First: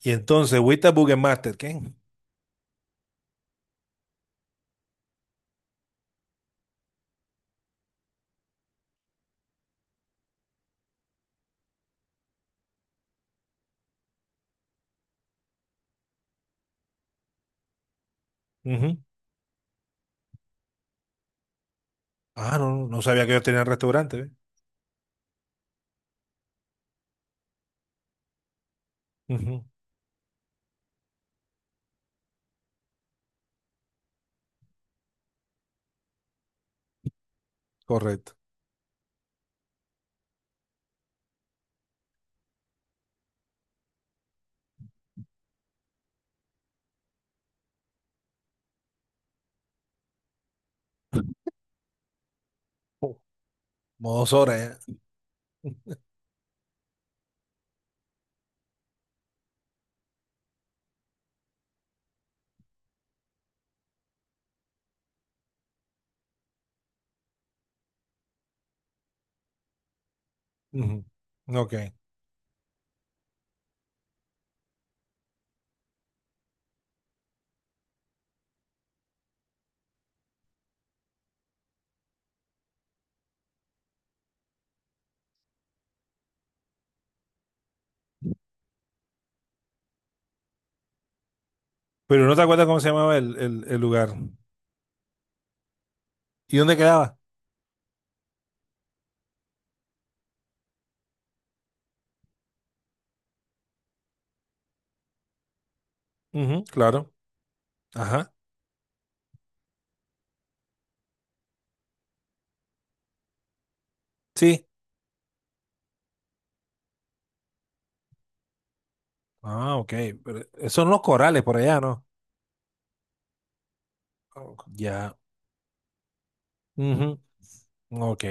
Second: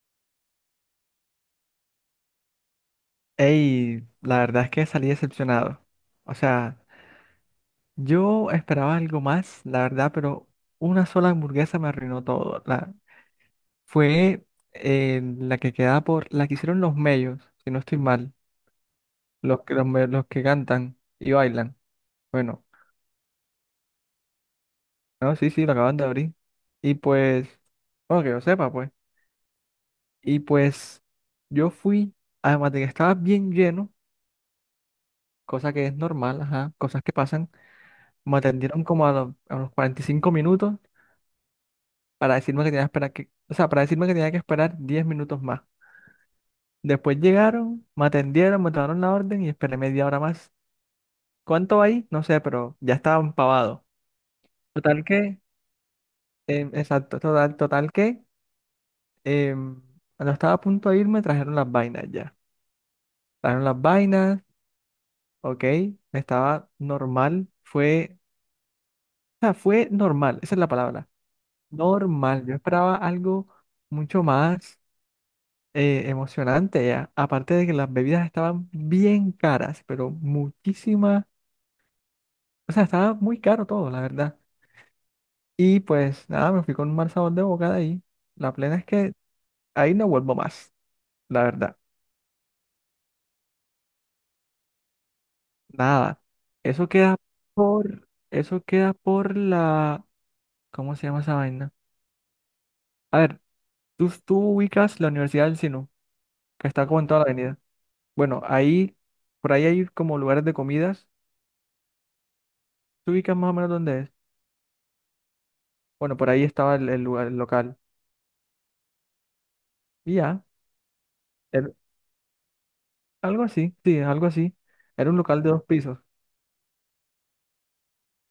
Y entonces, Wita Bugenmaster, ¿qué? Ey, la verdad es que salí decepcionado. O sea, yo esperaba algo más, la verdad, pero una sola hamburguesa me arruinó todo. La, fue la que quedaba por, la que hicieron los mellos, si no estoy mal, Ujú. Los que cantan y bailan. Ah, Bueno, no, no, no sabía que yo tenía restaurante, ¿ve? no, sí, sí, lo acaban de abrir. Y pues, bueno, que yo sepa, pues. Ujú. Y pues, yo fui, además de que estaba bien lleno, cosa que es normal, ajá, cosas que pasan, Correcto. me atendieron como a los 45 minutos para decirme que tenía que esperar que, o sea, para decirme que tenía que esperar 10 minutos más. Después llegaron, me atendieron, me tomaron la orden y esperé media hora más. ¿Cuánto ahí? No sé, pero ya Oh. estaba empavado. Modo Sora, ¿eh? Total que, exacto, total que, em, cuando estaba a punto de irme, trajeron las vainas ya. Trajeron las vainas, ok, estaba normal, fue, o sea, fue normal, esa es la Ujú. palabra, Ok. normal. Yo esperaba algo mucho más, emocionante ya. Aparte de que las bebidas estaban bien caras, pero muchísimas. O sea, estaba muy caro todo, la verdad. Y pues nada, me fui con un mal sabor de boca de ahí. La plena es que ahí no vuelvo más, la verdad. Pero no te acuerdas cómo se llamaba el lugar. Nada. ¿Y dónde Eso queda quedaba? por. Eso queda por la. ¿Cómo se llama esa vaina? A ver, tú ubicas la Universidad del Sinu, Ujú. que está como en Claro. toda la avenida. Ajá. Bueno, ahí. Por ahí hay como lugares de comidas. ¿Tú ubicas más o menos dónde es? Sí. Bueno, por ahí estaba el lugar, el local. Ah, ok. Y Pero ya. esos son los corales por Era- allá, ¿no? Algo así, sí, algo Oh. así. Era Ya. un local de dos pisos. Ujú. Ok.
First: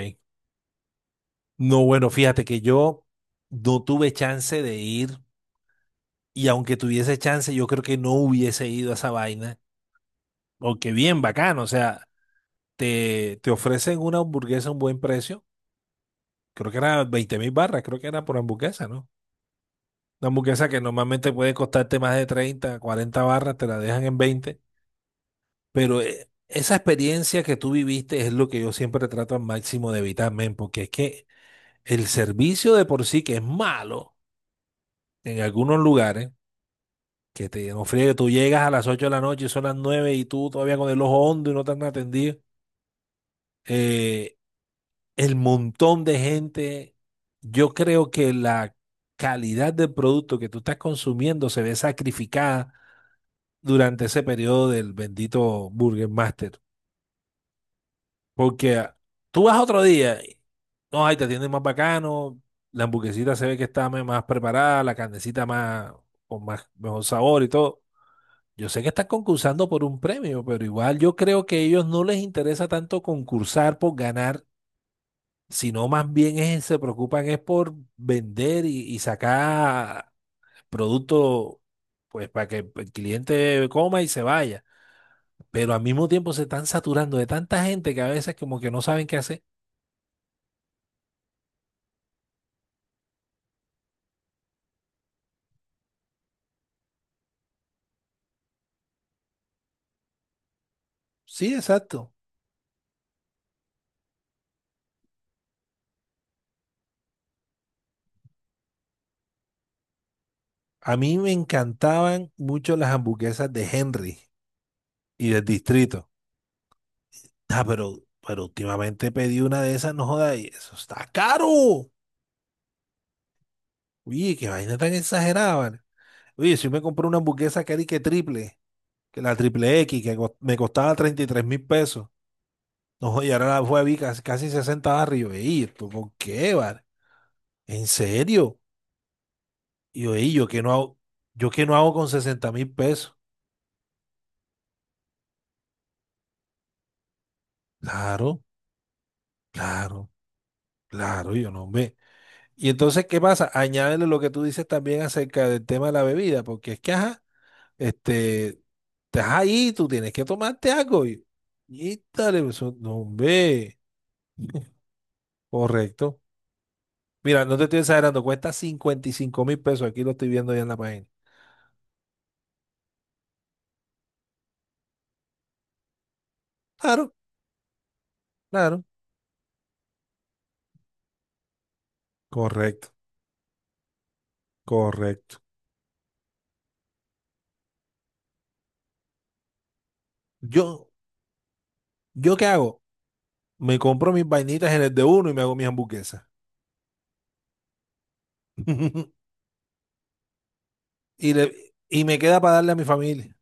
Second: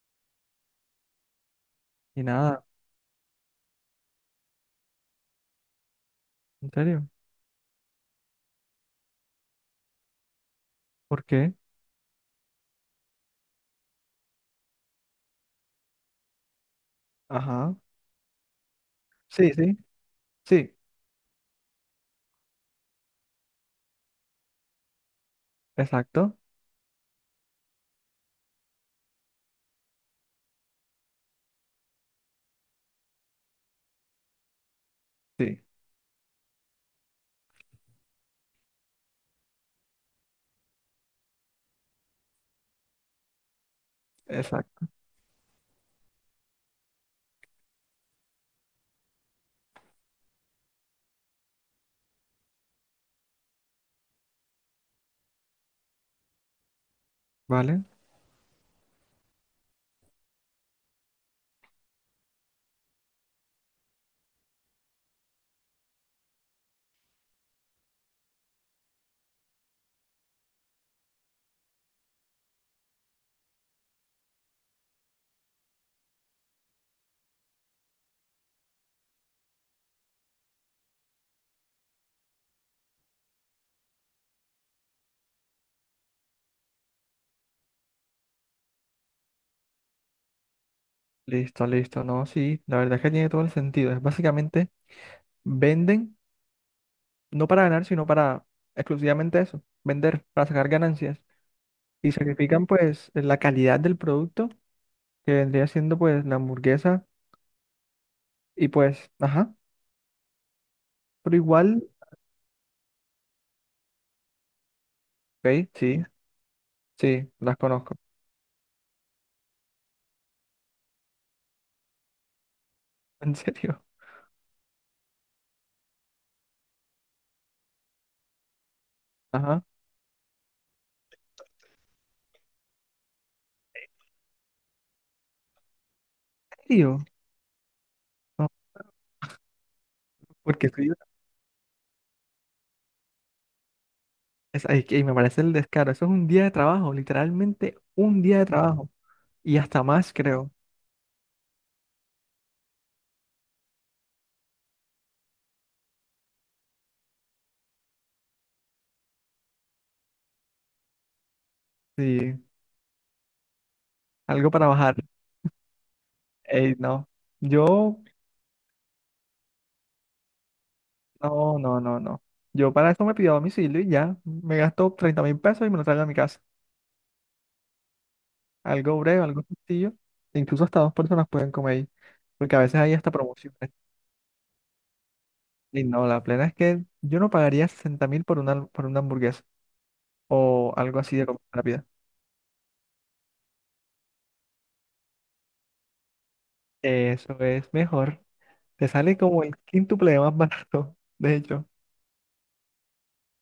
No, bueno, Y fíjate que nada, yo no tuve chance de ir. Y en aunque serio. tuviese chance, yo creo que no hubiese ido a esa vaina. Aunque bien ¿Por qué? bacano, o sea, te ofrecen una hamburguesa a un buen precio. Creo que era 20.000 Ajá. barras, creo que era por hamburguesa, ¿no? Sí, sí, Una hamburguesa sí, que normalmente puede costarte más de 30, 40 barras, te la dejan en 20. Pero, exacto. esa experiencia que tú viviste es lo que yo siempre trato al máximo de evitar, men, porque es que el servicio de por sí que es malo en Sí, algunos lugares, que te ofrece que tú llegas a las 8 de la noche y son las 9 y tú todavía con el ojo hondo y no te han atendido. Eh, exacto. el montón de gente, yo creo que la calidad del producto que tú estás consumiendo se ve sacrificada durante ese periodo del bendito Burger Master. Vale. Porque tú vas otro día, y no, ahí te atienden más bacano, la hamburguesita se ve que está más preparada, la carnecita más, con más, mejor sabor y todo. Yo sé que estás concursando por un premio, pero igual yo creo que a ellos no les interesa tanto concursar por ganar, sino más bien se preocupan es por vender y sacar producto, pues para que el cliente coma y se vaya. Pero al mismo tiempo se están saturando de tanta gente que a veces como que no saben qué hacer. Listo, listo. No, sí, la verdad es que tiene todo el sentido. Es básicamente venden, no para ganar, sino para exclusivamente eso, vender, para sacar ganancias. Sí, Y exacto. sacrifican pues la calidad del producto, que vendría siendo pues la hamburguesa. Y pues, ajá, A mí me pero igual, encantaban mucho las hamburguesas de Henry y del ok, sí, Distrito. sí, las Ah, conozco. pero últimamente pedí una de esas, no joda, y eso está caro. En serio. Oye, qué vaina tan exagerada, ¿vale? Oye, si me compré una hamburguesa que era y que triple. Que la Ajá. triple X, que me costaba 33.000 pesos. No, y ahora la fue a vi casi, casi 60 barras. Y yo, ey, ¿esto por qué, ¿En vale? serio? ¿En serio? Y yo, ey, ¿yo qué Porque no hago, yo qué no hago con 60.000 pesos? es, ay, que me parece el descaro. Eso es un día de trabajo, literalmente un día Claro, de trabajo. Y hasta claro, más, creo. claro, y yo no ve. Y entonces, ¿qué pasa? Añádele lo que tú dices también acerca del tema de la bebida, porque es que, ajá, este, estás ahí, tú tienes que tomarte algo. Y Sí, dale, eso, no ve. algo para bajar. Correcto. Ey, no. Mira, no te estoy Yo, exagerando, cuesta 55.000 pesos. Aquí lo estoy viendo ya en la página. no, no, no, no. Yo para eso me pido domicilio y ya. Me gasto 30.000 pesos y me lo traigo a mi casa. Claro, claro. Algo breve, algo sencillo. E incluso hasta dos personas pueden comer ahí. Porque a veces Correcto, hay hasta promociones. correcto. Y no, la plena es que yo no pagaría 60.000 por una hamburguesa o Yo, algo así de comida rápida. ¿yo qué hago? Me compro mis vainitas en el de uno y me hago mis hamburguesas. Eso es mejor. Te sale como el quíntuple de más barato, Y, de le, hecho. y me queda para darle a mi familia.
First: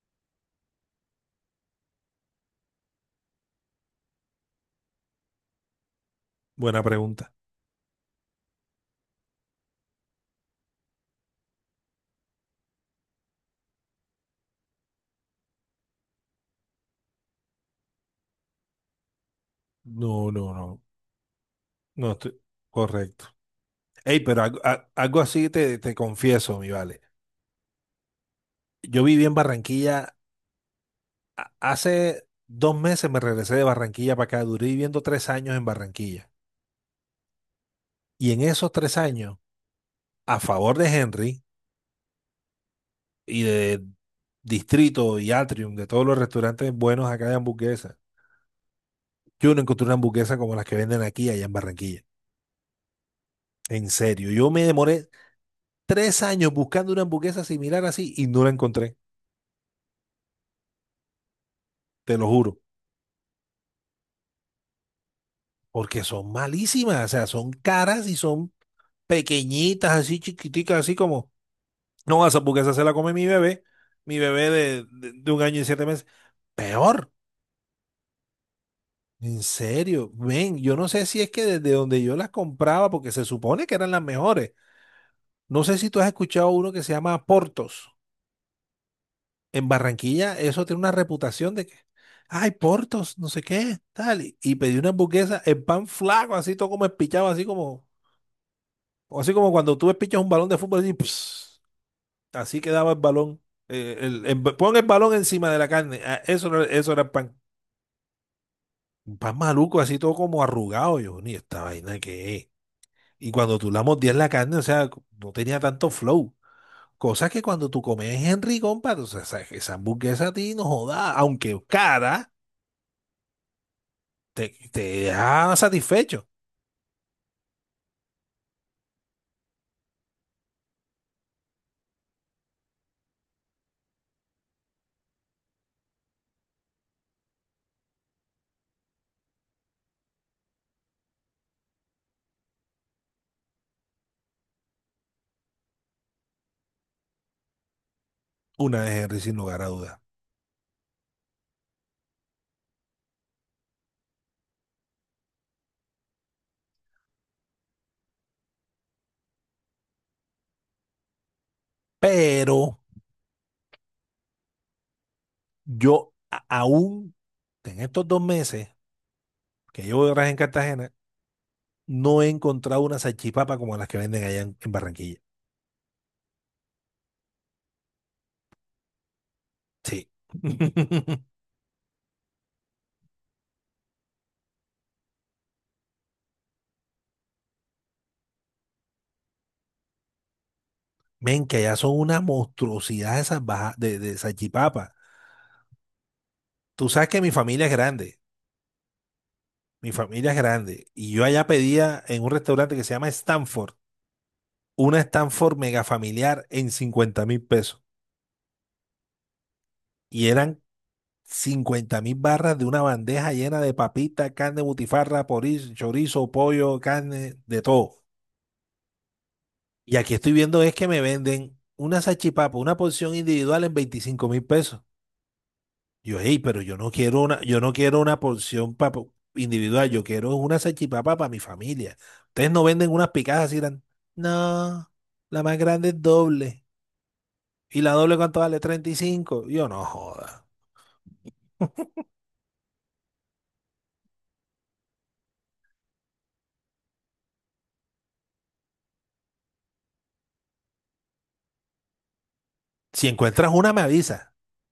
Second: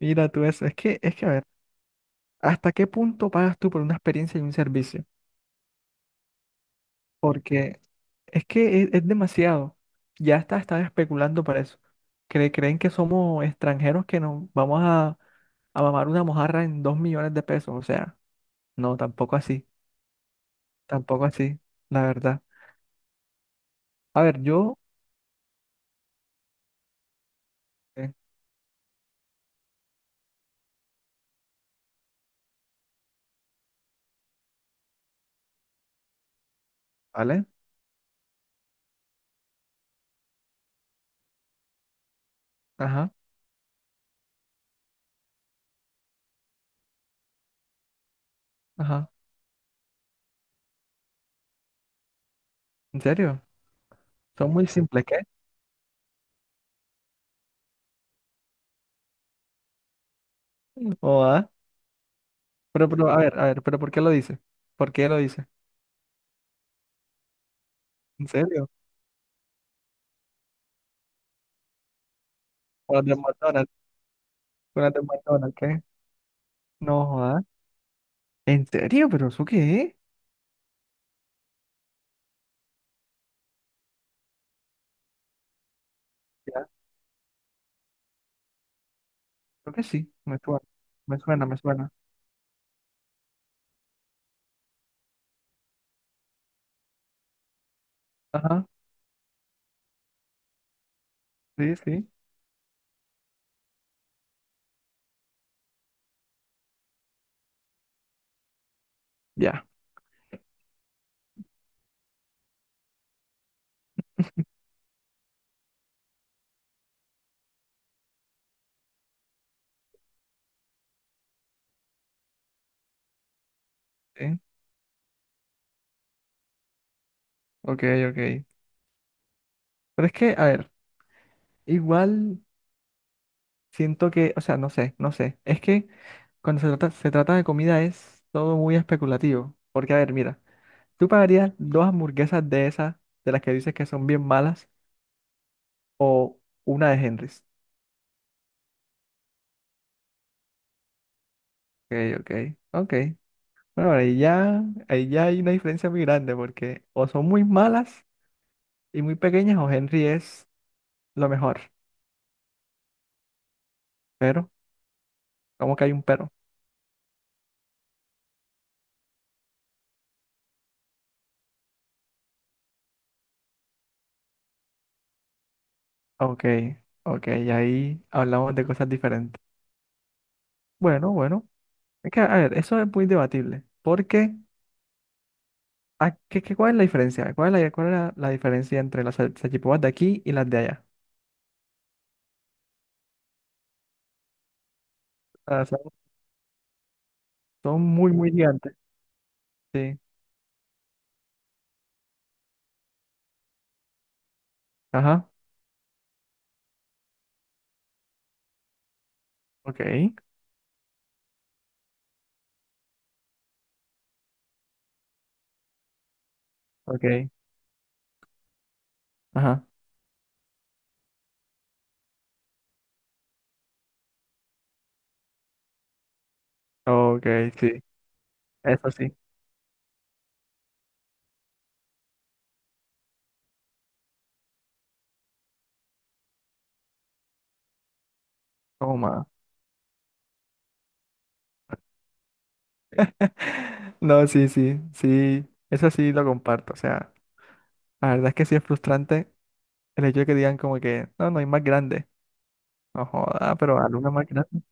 Mira tú eso. Es que, a ver, ¿hasta qué punto pagas tú por una experiencia y un servicio? Buena pregunta. Porque es que es demasiado. Ya está, están especulando para eso. Creen que somos extranjeros que nos vamos a mamar una mojarra en 2.000.000 de pesos. O sea, no, tampoco así. No, no, no. Tampoco así, la No estoy. verdad. Correcto. Ey, A ver, pero algo, yo, algo así te confieso, mi vale. eh, Yo viví en Barranquilla. Hace 2 meses me regresé de Barranquilla para acá. Duré viviendo 3 años en Barranquilla. ¿vale? Y en esos 3 años, a favor de Henry Ajá, y de Distrito y Atrium, de todos los restaurantes buenos acá de hamburguesas. ajá. Yo no encontré una hamburguesa como las que venden aquí allá en Barranquilla. ¿En serio? En serio, yo Son me muy simples, demoré ¿qué? 3 años buscando una hamburguesa similar así y no la encontré, O ah. te lo juro, Pero, a ver, pero ¿por qué lo dice? ¿Por qué lo dice? porque son malísimas, o sea, son caras y ¿En son serio? pequeñitas, así chiquiticas, así como, no, esa hamburguesa se la ¿O las come de McDonald's? mi bebé ¿Con de, las de de, de un McDonald's? año y ¿Qué? siete meses. No, Peor. jodas. ¿En serio? ¿Pero En eso qué es? serio, ven, yo no sé si es que desde donde yo las compraba, porque se supone que eran las mejores. No sé si tú has escuchado Ya, uno que se llama Portos. En creo que sí. Barranquilla, Me suena. eso tiene una Me suena, reputación me de que, suena. ay, Portos, no sé qué, tal. Y pedí una hamburguesa, el pan flaco, así todo como espichado, así como, Ajá. o así como cuando tú espichas un balón de fútbol, así, Sí, sí. así quedaba el balón. Pon el balón encima de la carne. Eso, eso era el pan. Un pan Ya. maluco, así todo como arrugado. Yo, ni esta vaina que es. Y cuando tú la mordías la carne, o sea, no tenía tanto flow. Cosa que cuando tú comes Henry, compadre, o sea, esa hamburguesa a ti no joda, aunque cara, Sí. te deja satisfecho. Ok, ok. Pero es que, a ver, igual siento que, o sea, no sé, no sé. Es que cuando se trata de comida es todo muy especulativo. Porque, a ver, mira, ¿tú pagarías dos hamburguesas de esas, de las que dices que son bien malas, o una de Henry's? Una de Henry, sin lugar a dudas. Ok, ok. Ok. Bueno, ahí ya hay una diferencia muy grande porque o son muy malas y muy pequeñas o Henry es lo mejor. Pero Pero, ¿cómo que hay un yo pero? Aún, en estos 2 meses que llevo de viaje en Cartagena, no he encontrado una salchipapa como las que venden allá en, Barranquilla. Ok, ok, ahí hablamos de cosas diferentes. Sí. Bueno, bueno, es que, a ver, eso es muy debatible. Porque, ¿cuál es la diferencia? ¿Cuál es la diferencia entre las salchipapas de aquí y las de allá? Men, que allá son una monstruosidad esas bajas de salchipapa. Ah, son, Tú sabes que mi familia es son muy, grande. muy gigantes. Mi Sí, familia es grande y yo allá pedía en un restaurante que se llama Stanford, una ajá, Stanford mega familiar en 50.000 pesos. ok, Y eran 50.000 barras de una bandeja llena de papita, carne, butifarra, chorizo, pollo, ok, carne, de todo. ajá, Y aquí estoy viendo es que me venden una salchipapa, una porción individual en 25.000 pesos. Yo, hey, pero yo no quiero ok, una, yo no sí, quiero una porción eso sí, individual, yo quiero una salchipapa para mi familia. Ustedes no venden unas picadas así tan. No, la más grande es doble. ¿Y la doble cuánto vale? treinta y toma. cinco Yo no joda. No, sí, sí, sí, eso sí lo comparto. O sea, la verdad es que sí es frustrante el hecho de que digan como que, no, no hay más grande. No Si encuentras joda, una, pero me alguna una más avisa. grande.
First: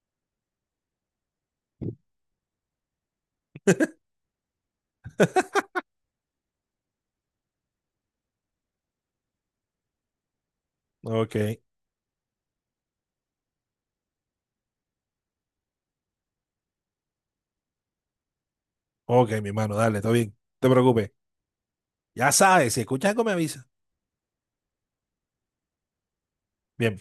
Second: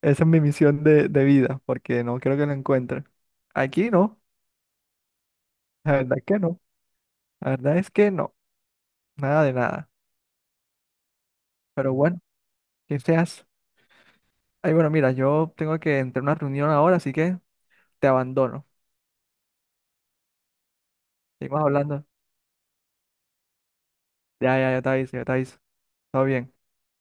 Esa es mi misión de vida, porque no creo que lo encuentren. Aquí no, la verdad es que no. La verdad es que no, nada de nada. Ok, Pero bueno, que seas. Ay, bueno, mira, yo tengo que entrar a una reunión ahora, así que te abandono. ok, mi hermano, dale, todo bien. No te preocupes. Seguimos hablando. Ya sabes, si escuchas algo, me avisa. Ya, ya, ya te aviso, ya te aviso. Todo bien. Bien.